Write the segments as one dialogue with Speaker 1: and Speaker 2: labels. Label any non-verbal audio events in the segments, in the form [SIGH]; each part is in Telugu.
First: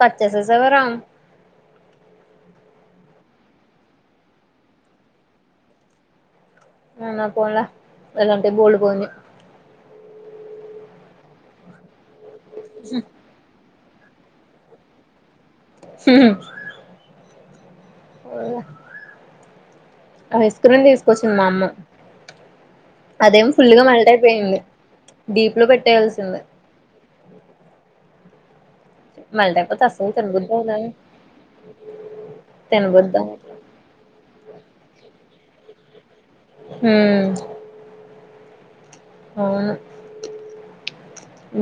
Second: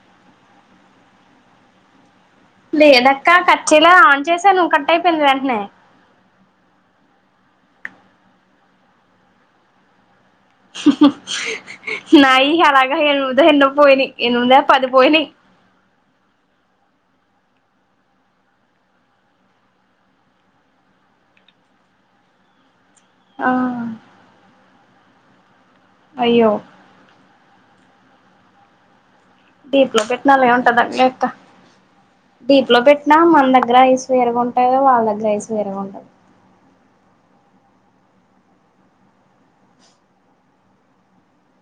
Speaker 1: కట్ చేసేసావా రా
Speaker 2: లేదక్క కట్ చేయల ఆన్ చేసాను కట్ అయిపోయింది వెంటనే
Speaker 1: అవున పోన్ల అలా అంటే బోల్డు పోయినయ్
Speaker 2: నయి అలాగ ఎనిమిదో ఎన్నో పోయినయ్ ఎనిమిద పది పోయినై
Speaker 1: హు హు ఐస్ క్రీమ్ తీసుకొచ్చింది మా అమ్మ
Speaker 2: ఆ
Speaker 1: అదేమి ఫుల్గా మల్ట్ అయిపోయింది డీప్ లో పెట్టేయాల్సింది
Speaker 2: అయ్యో
Speaker 1: మెల్ట్ అయిపోతే
Speaker 2: డిప్ లో
Speaker 1: అసలు
Speaker 2: పెట్టనా
Speaker 1: తినబుద్ధి
Speaker 2: అలాగె
Speaker 1: అవదా
Speaker 2: ఉంటది అండి లే అక్క డీప్ లో పెట్టినా
Speaker 1: తినబుద్ధి
Speaker 2: మన దగ్గర ఐస్ వేరుగా ఉంటది వాళ్ళ దగ్గర ఐస్ వేరుగ ఉంటది
Speaker 1: ఉం అవును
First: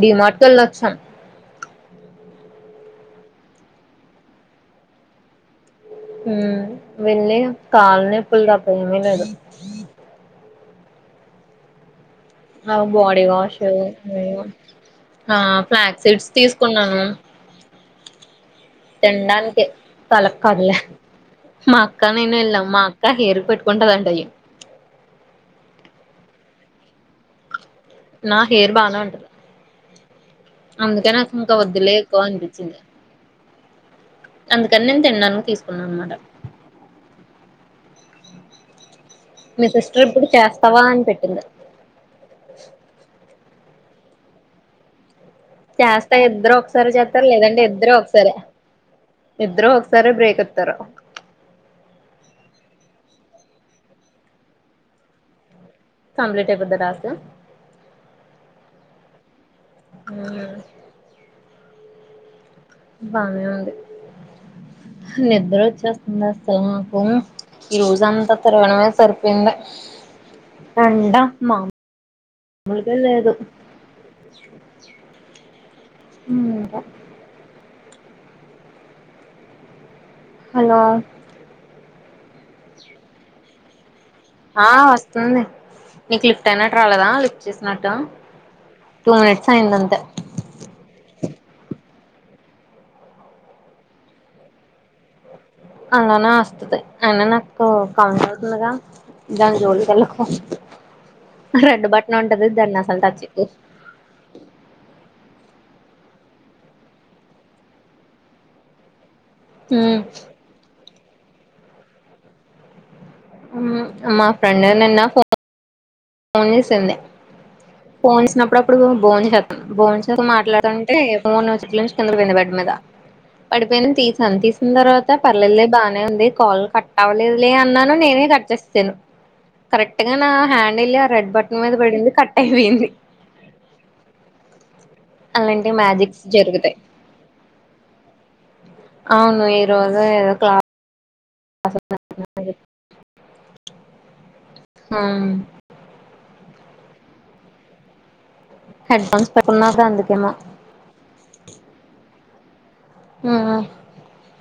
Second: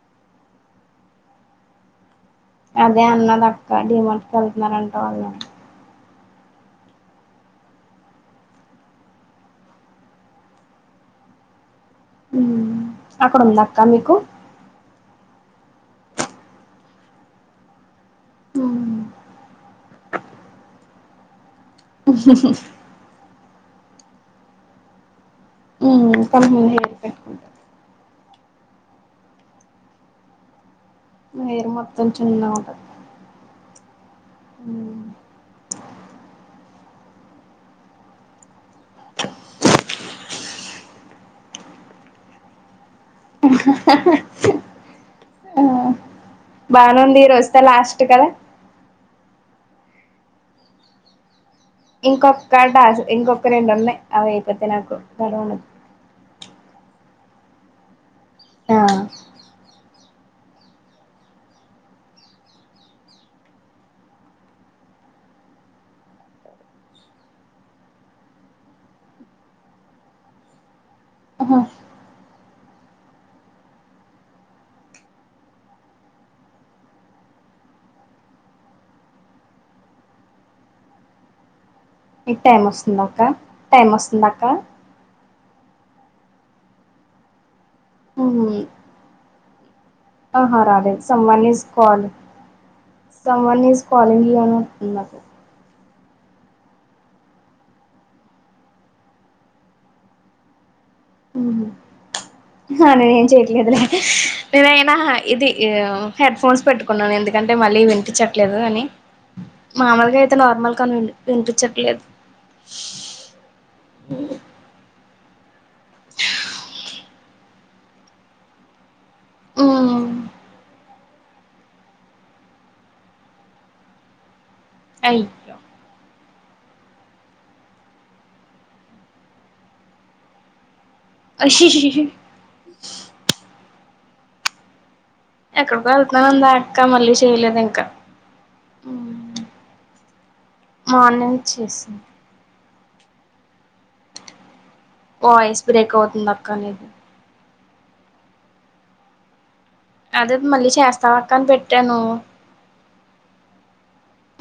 Speaker 1: డీమర్ట్ కి వెళ్లోచాం
Speaker 2: అదే అన్నది అక్క డీ మార్ట్కి వెళ్తున్నారంట వాళ్ళు
Speaker 1: హు వెళ్లి కాళ్ళ నొప్పులుతప్ప ఏమి లేదు ఆ బాడీ
Speaker 2: అక్కడ
Speaker 1: వాష్
Speaker 2: ఉందా అక్క
Speaker 1: ఏవో
Speaker 2: మీకు
Speaker 1: ఆ ఫ్లాగ్ సీడ్స్ తీసుకున్నాను తినడానికి తలక్కదులే మా అక్క నేను ఎల్లం మా అక్క హెయిర్ పెట్కంటదంట అయి
Speaker 2: కొంచెం హెయిర్ పెట్టుకుంటది
Speaker 1: నా హెయిర్ బానే ఉంటది అందుకే నాక్ ఇంకా
Speaker 2: హెయిర్
Speaker 1: ఒద్దులే
Speaker 2: మొత్తం
Speaker 1: ఎక్కువ
Speaker 2: చిన్నగా
Speaker 1: అనిపించింది
Speaker 2: ఉంటది
Speaker 1: అందుకని నేను తినడానికి తీసుకున్నా అనమాట మీ సిస్టర్ ఇప్పుడు చేస్తావా అని పెట్టింది
Speaker 2: హ హ
Speaker 1: చేస్తా ఇద్దరు ఒకసారి చేస్తారు
Speaker 2: రోజుతో
Speaker 1: లేదంటటే ఇద్దరు
Speaker 2: లాస్ట్ కదా
Speaker 1: ఒకసారె ఇద్దరు ఒకసారె బ్రేక్ ఇత్తరు
Speaker 2: ఇంకొక్క డస్ ఇంకొక్క రెండు ఉన్నయ్ అవి అయిపోతే నాకు
Speaker 1: కంప్లీట్ అయిపోద్దా టాస్క్
Speaker 2: ఆ
Speaker 1: ఆ బానే ఉంది నిద్ర వచ్చేస్తుంది అస్సలు మాకు ఈ రోజ అంతా తిరగడమే సరిపోయింది ఎండా
Speaker 2: ఆహా
Speaker 1: మామూలుగా లేదు ఉంక హలో
Speaker 2: నీక్ టైమ్ ఒస్తుందక్కా టైమ్ వస్తు.
Speaker 1: ఆహ్ ఒస్తుంది నీకు లిఫ్ట్ అయినట్లు రాలేదా లిఫ్ట్ చేస్తునట్టు.
Speaker 2: ఉమ్.
Speaker 1: టూ నైట్స్ అయింది అంతే.
Speaker 2: ఆహా రాలేదు someone is calling. Someone is calling you అని వస్తుందా.
Speaker 1: అలానే ఒస్తది అయినా నాకు కనబడుతుందిగా దాని జోలికి ఏళ్లకు. రెడ్ బట్టన్ ఉంటే.
Speaker 2: హ్ నేన్ ఏం చేయట్లేదులె నేనైనా ఇది ఆహ్. హెడ్ ఫోన్స్ పెట్టుకున్నాను ఎందుకంటే మళ్ళీ వినిపించట్లేదు అని. మాములుగా అయితే నార్మల్ కాల్ వినిపించట్లేదు.
Speaker 1: ఉమ్ మా ఫ్రెండు నిన్న ఫో. ఫోన్ చేసింది ఫోన్ చేసినప్పుడు అప్పుడు బోన్ జేతంద్ బోన్
Speaker 2: మ్మ్
Speaker 1: చేస్తూ మాట్లాడటానికి. అంటే మూడ్నాల్గు స్టెప్లా నుంచి కింద పడిపోయింది బెడ్ మీద పడిపోయింది తీసాను తీసే. హ్మ్న్ తర్వాత
Speaker 2: అయ్యో
Speaker 1: పర్లేలే బానే ఉంది. కాల్ కట్ అవ్వలేదులే అన్నాను నేనే కట్ చేస్తేను కరెక్ట్ గా నా హ్యాండిలే. రెడ్ బటన్ మీద పడింది కట్ అయిపోయింది. అలాంటి
Speaker 2: ఎక్కడికో
Speaker 1: మ్యాజిక్స్
Speaker 2: వెళ్తునంది ఆహ్
Speaker 1: జరుగుతాయి
Speaker 2: అక్క మళ్ళీ చేయలేదు ఇంక.
Speaker 1: అవును ఈరోజు ఏదో క్లాస్.
Speaker 2: చేసాయ్.
Speaker 1: [INAUDIBLE]
Speaker 2: వాయిస్ బ్రేక్ అవుతుంది అక్క నీది.
Speaker 1: హెడ్ ఫోన్స్ పేట్.
Speaker 2: అదె మళ్ళీ చేస్తావ్ అక్క అని పెట్టాను.
Speaker 1: మ్మ్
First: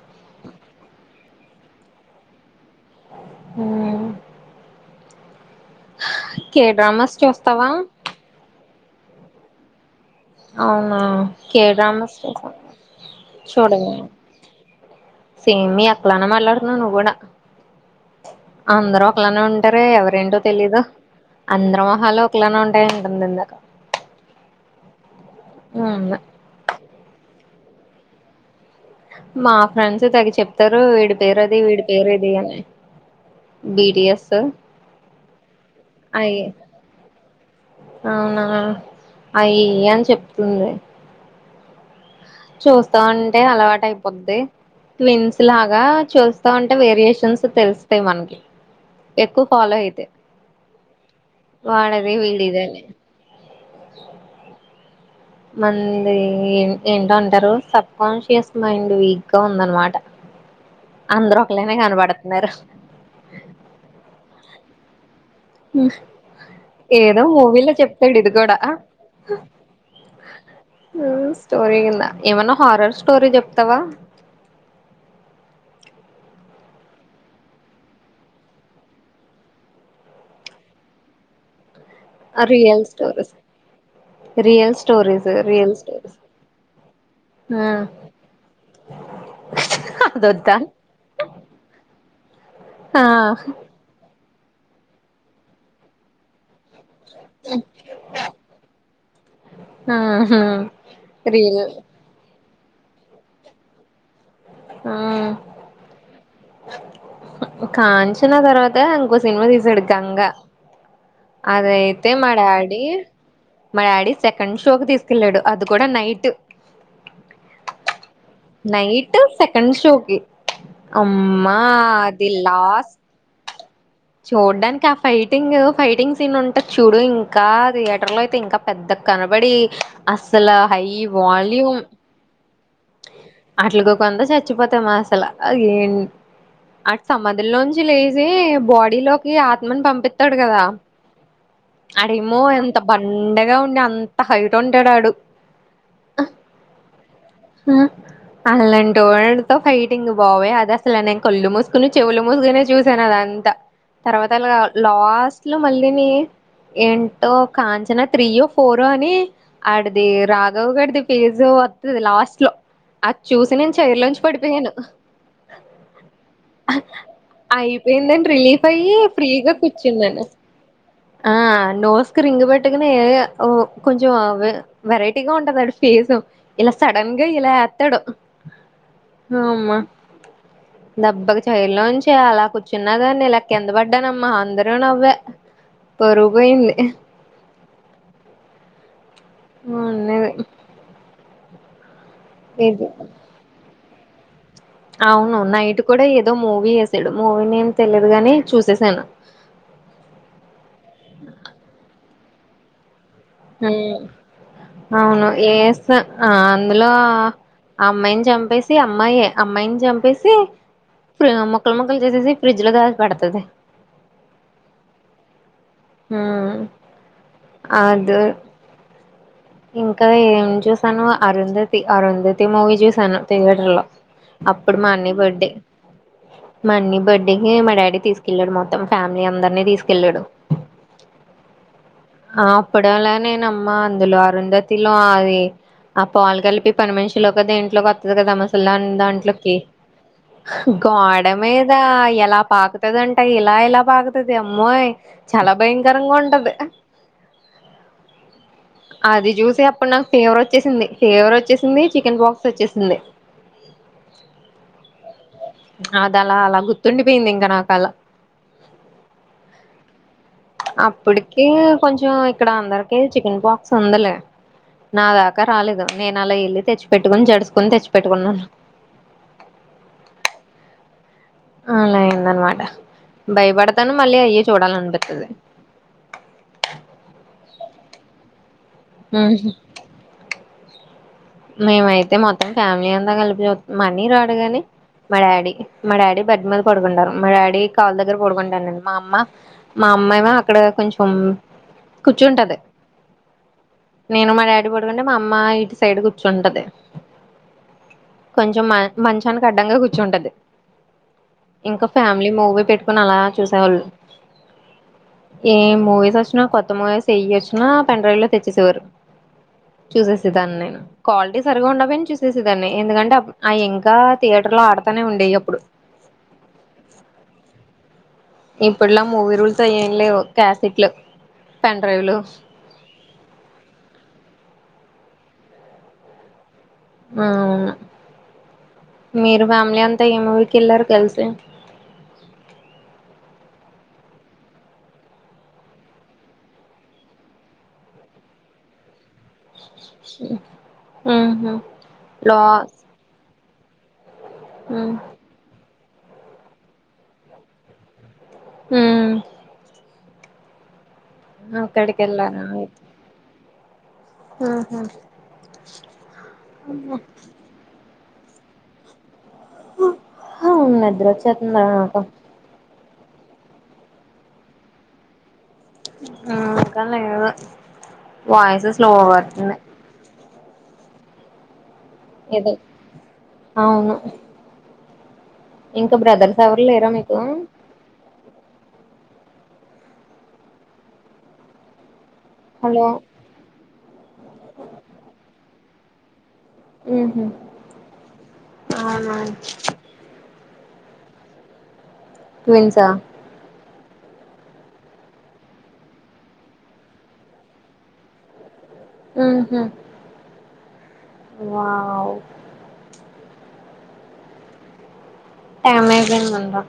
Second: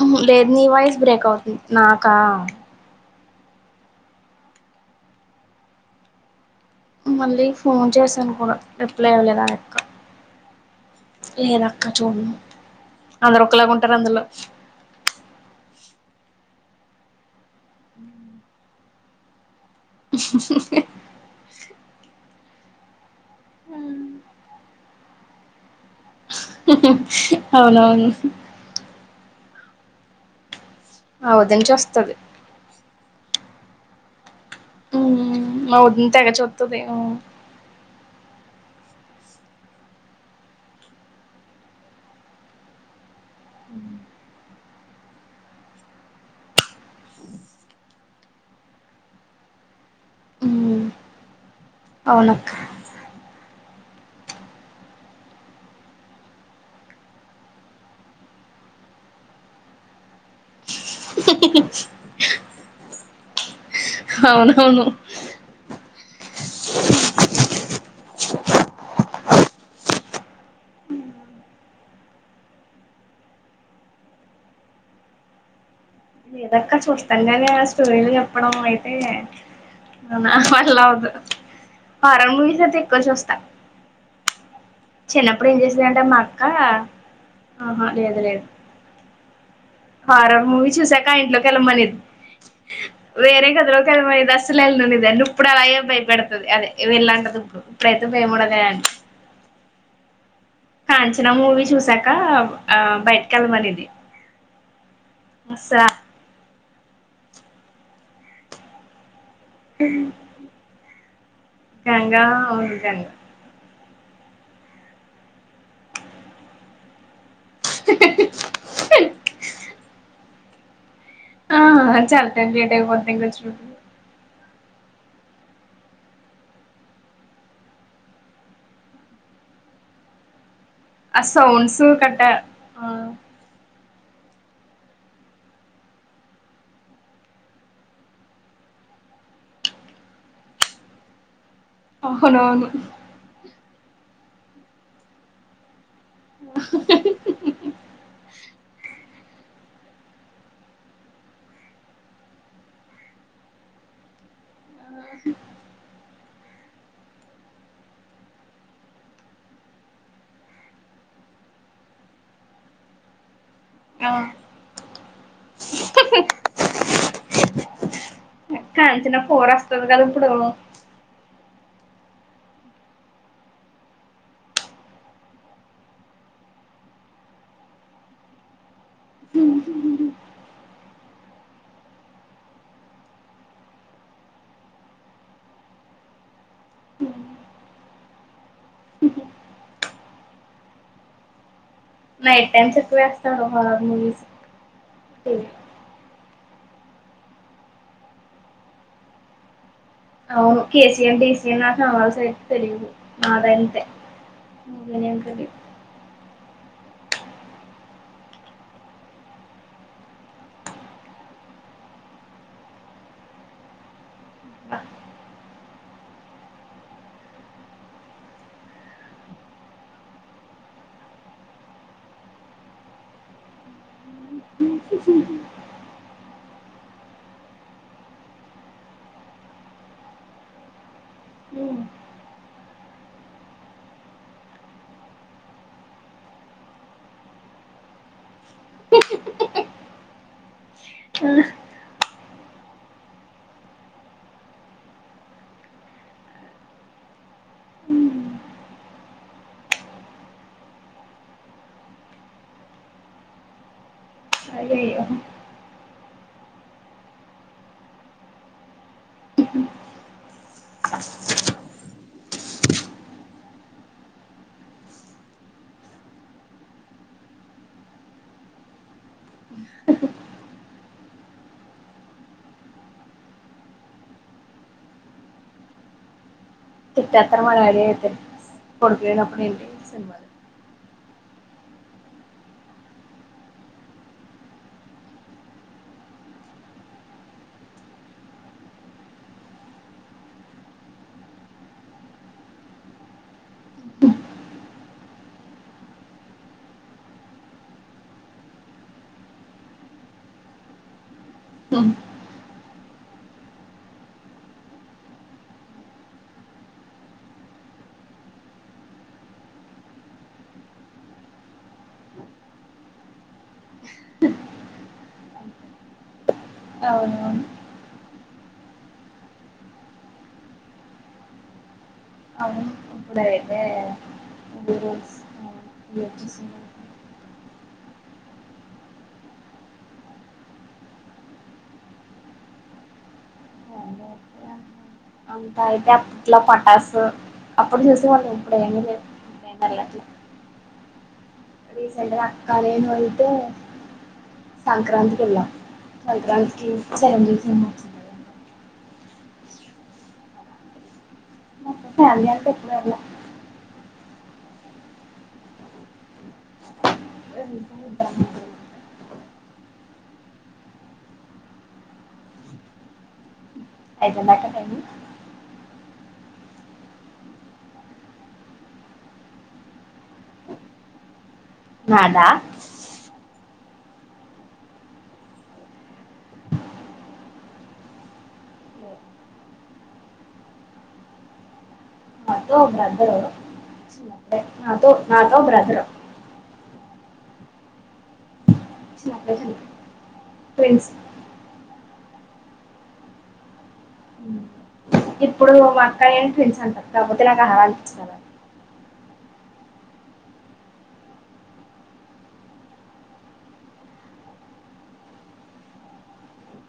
Speaker 2: ఉమ్ హ్ లేదు నీ వాయిస్ బ్రేక్ అవుతుంది నాకా.
Speaker 1: ఉమ్. ఆహ్ కేదార్నాథ్
Speaker 2: మళ్ళీ
Speaker 1: చూస్తావా.
Speaker 2: ఫోన్ చేశాను కూడా రిప్లై ఇవ్వలేదు నాకు.
Speaker 1: అవునా కే
Speaker 2: లేదు అక్క
Speaker 1: డ్రామాస్
Speaker 2: చూడను
Speaker 1: చూస్తావా
Speaker 2: అందరు ఒకలాగా
Speaker 1: చూడవా
Speaker 2: ఉంటరు అందులో.
Speaker 1: సేమ్ మీ అక్క లాజ్ఞే మాట్లాడ్తున్నావు నువ్వు గూడా. అందరూ ఒకలానే ఉంటారే ఎవరేంటో తెలీదు అందరు మొహాలు ఒకెలానే ఉంటాయ్. ఉందాన్నరు.
Speaker 2: ఉమ్ అవునవును.
Speaker 1: మా ఫ్రెండ్స్ తడిచి చెప్పారు వీడి
Speaker 2: మా
Speaker 1: పేరు అది
Speaker 2: వదిన
Speaker 1: వీడి పేరు
Speaker 2: చూస్తది
Speaker 1: ఇది అని. బిటిఎస్.
Speaker 2: ఉమ్ మా వదిన తెగ
Speaker 1: అయి
Speaker 2: చూతది.
Speaker 1: అవునా అయ్ అని చెప్తుంది. చూస్తా ఉంటే అలవాటు అయిపోద్ది. ట్విన్స్ లాగా చూస్తా ఉంటే వేరియేషన్స్ తెలుస్తాయి మనకి. ఎక్కువ ఫాలో అయితే. వాడాది
Speaker 2: అవునక్క
Speaker 1: వీడీదాని. మనది ఏంటో అంటారు సబ్కాన్స్కియోస్ మైండ్ వీక్ గా ఉందనుకుంటా. అందరు ఒకళనే కనపడుతారు.
Speaker 2: అవునవును.
Speaker 1: ఏదో మూవీలో చెప్తాడు ఇది గుడా హ్. ఉమ్ స్టోరీ విన్నా ఏమన్నా హారర్ స్టోరీ చెప్తావా.
Speaker 2: ఏదక్క చూస్తంగానే ఆ స్టూడెంట్ చెప్పడం అయితే అవునా అలా వొద్దు హారర్ మూవీస్ అయితే
Speaker 1: రియల్
Speaker 2: ఎక్కువ చూస్తా.
Speaker 1: స్టోరీస్ రియల్ స్టోరీస్
Speaker 2: చిన్నప్పుడు ఏం
Speaker 1: రియల్
Speaker 2: చేసేదంటే మా అక్క.
Speaker 1: స్టోరీస్
Speaker 2: ఆహా లేేదు లేదు. హారర్
Speaker 1: అదొద్దా
Speaker 2: మూవీస్ చూసాక ఆ ఇంట్లోకెలమనలేదు
Speaker 1: ఆ
Speaker 2: వేరే గదిలో కెలు. బయట అస్సలు ఎల్లననేదాన్ని ఉప్పుడలాగె భైపెడ్తది అదే ఎ వెళ్ళంటదిప్పుడు ఇప్పుడైతే భయముండదే ప్చ్
Speaker 1: ఆహ
Speaker 2: కాంచనా మూవీ
Speaker 1: రీల్
Speaker 2: చూసాక ఆ బైట్కెళ్ళమనేది.
Speaker 1: మ్ కాంచన తర్వాత ఇంకో సిన్మ దీసాడు గంగా అదైతే
Speaker 2: గంగా
Speaker 1: మ
Speaker 2: అవును
Speaker 1: డాడి
Speaker 2: గంగా
Speaker 1: మా డాడీ సెకండ్ షోకు తీస్కెళ్ళాడు అది కూడా నైట్. నైట్ సెకండ్ షోకి అమ్మా
Speaker 2: ఆ చాలా
Speaker 1: అది
Speaker 2: టైం లేట్
Speaker 1: లాస్
Speaker 2: అయిపోద్ది ఇంకొచ్చేటప్పటికి
Speaker 1: చూడ్డనికి ఆ ఫైటింగు ఫైటింగ్ సీన్ ఉంటద్ చూడు. ఇంకా థియేటర్ లో అయితే ఇంకా పెద్ద కన బడి అస్సలు హై
Speaker 2: ఆ
Speaker 1: వాల్యూమ్
Speaker 2: సౌండ్స్ కట్ట ఆ
Speaker 1: అట్లుగ కొంత చచ్చిపోతామా అసలు అఎం అడ్ సమాధులోంచి లేసి బా డిలోకి ఆత్మన్ పంపిత్తడ్ గదా. అడేమో
Speaker 2: అవునవును
Speaker 1: ఎంత బండగా ఉండి అంత హైట్ ఉంటాడాడు.
Speaker 2: అహహ హిహిహిహి
Speaker 1: అల్లంటి వడితో ఫైటింగ్ బాబొయ్ అది అసలు నేన్ కళ్ళు మూస్కుని, చెవులు మూస్కునే చూశాను అదం త తర్వాత అలా లాస్ట్ లో మళ్ళీని ఏంటో కాంచనా త్రీయో, ఫోరో అని ఆడిది రాఘవ్ గాడిది ఫేజ్ తొ వత్తది లాస్ట్ లో అద్ చూసి నేన్
Speaker 2: ఆ
Speaker 1: చైర్లోంచి పడిపోయాను. అహ్హ్ అయిపోయిందన్ రిలీఫ్ తీ
Speaker 2: కాంచన ఫోర్
Speaker 1: ఫ్రీగా
Speaker 2: వస్తది కదా
Speaker 1: కుచ్చున్నాను.
Speaker 2: ఇప్పుడు
Speaker 1: ఆ నోస్ కి రింగ్ పెట్టుకుని ఓ కొంచం వెర్ వెరైటీగా ఉంటదడి ఫేసు. ఇలా సడన్గా ఇలా ఎత్తాడు. అమ్మ దబ్బక్ చైలోంచి అలా కూచున్నదన్ నీల కింద పడ్డానమ్మా అందరు నవ్వే పరువుపోయింది. మొన్నది
Speaker 2: నైట్ టైమ్స్ ఎక్కువేస్తడు హరర్ మూవీస్
Speaker 1: అవును నైట్ కూడా ఏదో మూవీ ఎసాడు మూవీ నేమ్ తెలిదు గాని చూసేసాను.
Speaker 2: అవ్ను కేెసిఎం డిసిఎం [UNINTELLIGIBLE] తెలిదు
Speaker 1: మ్
Speaker 2: నేమ్
Speaker 1: అవును
Speaker 2: తెలీదు
Speaker 1: ఏస్త ఆ అందులో ఆ అమ్మాయిన్ చంపేసి అమ్మాయే అమ్మాయిన్ చంపేసి ప్రియా ముక్కల్ ముక్కల్ చేసేసి ఫ్రిడ్జ్ లో దాచ్పేడుతది.
Speaker 2: అ
Speaker 1: మ్ అదె ఇంకా ఏం చూసాను అరుంధతి అరుంధతి మూవీ చూశాను థియేటర్ లో. అప్పుడు మా అన్నియ్ బర్డే మ అన్నియా బర్త్డేకి మా డాడీ తీస్కెళ్ళాడు మొత్తం ఫ్యామ్లీ అందరినీ తీస్కెళ్ళాడు.
Speaker 2: ఉ
Speaker 1: ఆ అప్పుడలానే నమ్మా అందులో అరుంధతిలో అది ఆ పాల్ గల్పి పని మనిషిలెక్పోతె ఇంట్లోకొత్తది గదా అ ముసల్దాన్ దాంట్లోకి. గోడ మీద ఎలా పాకుతదంట ఇలా ఇలా పాకుతది అమ్మోయ్. చాలా భయంకరంగా ఉండది. అది జుసి అప్పుడ్ నాక్ ఫీవరొచ్చేసింది, ఫీవరొచ్చేసింది చికెన్ పక్స్ ఒచ్చేసింది.
Speaker 2: అయయ్యో
Speaker 1: అదాలా అలా గుర్తుండిపోయింది ఇంకా నాకలా
Speaker 2: ఉహు
Speaker 1: అప్పటికి కొంచెం ఇక్కడ అందరికి చికెన్ పాక్స్ ఉందలే. నాదాకా రాలేదు నేను అలా ఎల్లి తెచ్చి పెట్టుకుని జడుసుకుని తెచ్చిపెట్టుకున్నాను. అలా అయింది అనమాట భయపడతాను మళ్ళీ అయ్యే చూడాలనిపిత్తాది
Speaker 2: తిట్టేత్ర మా డాడీ అయితే పండుకునేటప్పుడు ఏంటి సినిమాలు అని
Speaker 1: మేమయితే మొత్తం ఫ్యామిలీ అంతా కలిపి చూతం మా అన్నయ్య రాడు గాని మా డాడీ మా డాడీ బెడ్ మీద పడుకుంటారు మా డాడీ కాళ్లు దగ్గర పడుకుంటాను నేను మా అమ్మ మా అమ్మా ఏమో అక్కడ కొంచెం కూర్చుంటది నేను మా డాడీ పడకుంటే మా అమ్మ ఇటు సైడ్ కూర్చుంటది కొంచెం మ మంచానికి అడ్డంగా కూర్చుంటది ఇంకా ఫ్యామిలీ మూవీ పెట్టుకొని అలా చూసేవాళ్ళు ఏ మూవీస్ వచ్చినా కొత్త మూవీస్ వెయ్యి వచ్చినా పెన్ డ్రైవ్ లో తెచ్చేసేవారు చూసేసే దాన్ని నేను క్వాలిటీ సరిగా ఉండబోయిని చూసేసి దాన్ని ఎందుకంటే అప్ అయి ఇంకా థియేటర్ లో ఆడతానే ఉండేయి ఎప్పుడు
Speaker 2: అవునవును
Speaker 1: ఇప్పుడులా మూవీ రూల్స్ అయి ఎం లేవు క్యాసెట్లు పెన్ డ్రైవ్లు
Speaker 2: ఇప్పుడైతే మూవీ రూల్స్
Speaker 1: అవును మీరు ఫ్యామిలీ అంతా ఎం మూవికి వెళ్లారు కలిసి
Speaker 2: అంత అయితే అప్పట్లో పటాసు అప్పుడు చూసేవాలు ఇప్పుడు ఏమీ లే మేమ్ వెళ్లట్లే
Speaker 1: ఉమ్
Speaker 2: రీసెల్ గా అక్క నేను అయితే
Speaker 1: ఉ
Speaker 2: సంక్రాంతకెళ్లా సంక్రాంతికి చరంజీవి సినిమా
Speaker 1: మ్ ఆక్కడక్కేలానాయితే అహ అమ్మ హమ్ నిద్ర వచ్చేతాంది నాకు అయితే
Speaker 2: అయిపోయిదంక్కా టైమింగ్
Speaker 1: ఇంకా లేదు వాయిస్ స్లోగా వస్తుంది
Speaker 2: నాదా
Speaker 1: ఏదో అవును ఇంకా బ్రదర్స్ ఎవరు లేరా మీకు
Speaker 2: నాతో
Speaker 1: హలో
Speaker 2: ఒక బ్రదరు నాతో నాతో బ్రదరు
Speaker 1: హహ్మ్ అవునా
Speaker 2: ట్విన్స్
Speaker 1: ట్విన్స్ ఆ
Speaker 2: ఇప్పుడు మా అక్క నేన్ ట్విన్స్ అంట కాకపోతే నాకు ఆ ఆలా అనిపించాదు
Speaker 1: ఉమ్మ్ వావ్ అమెజాన్ ఉందా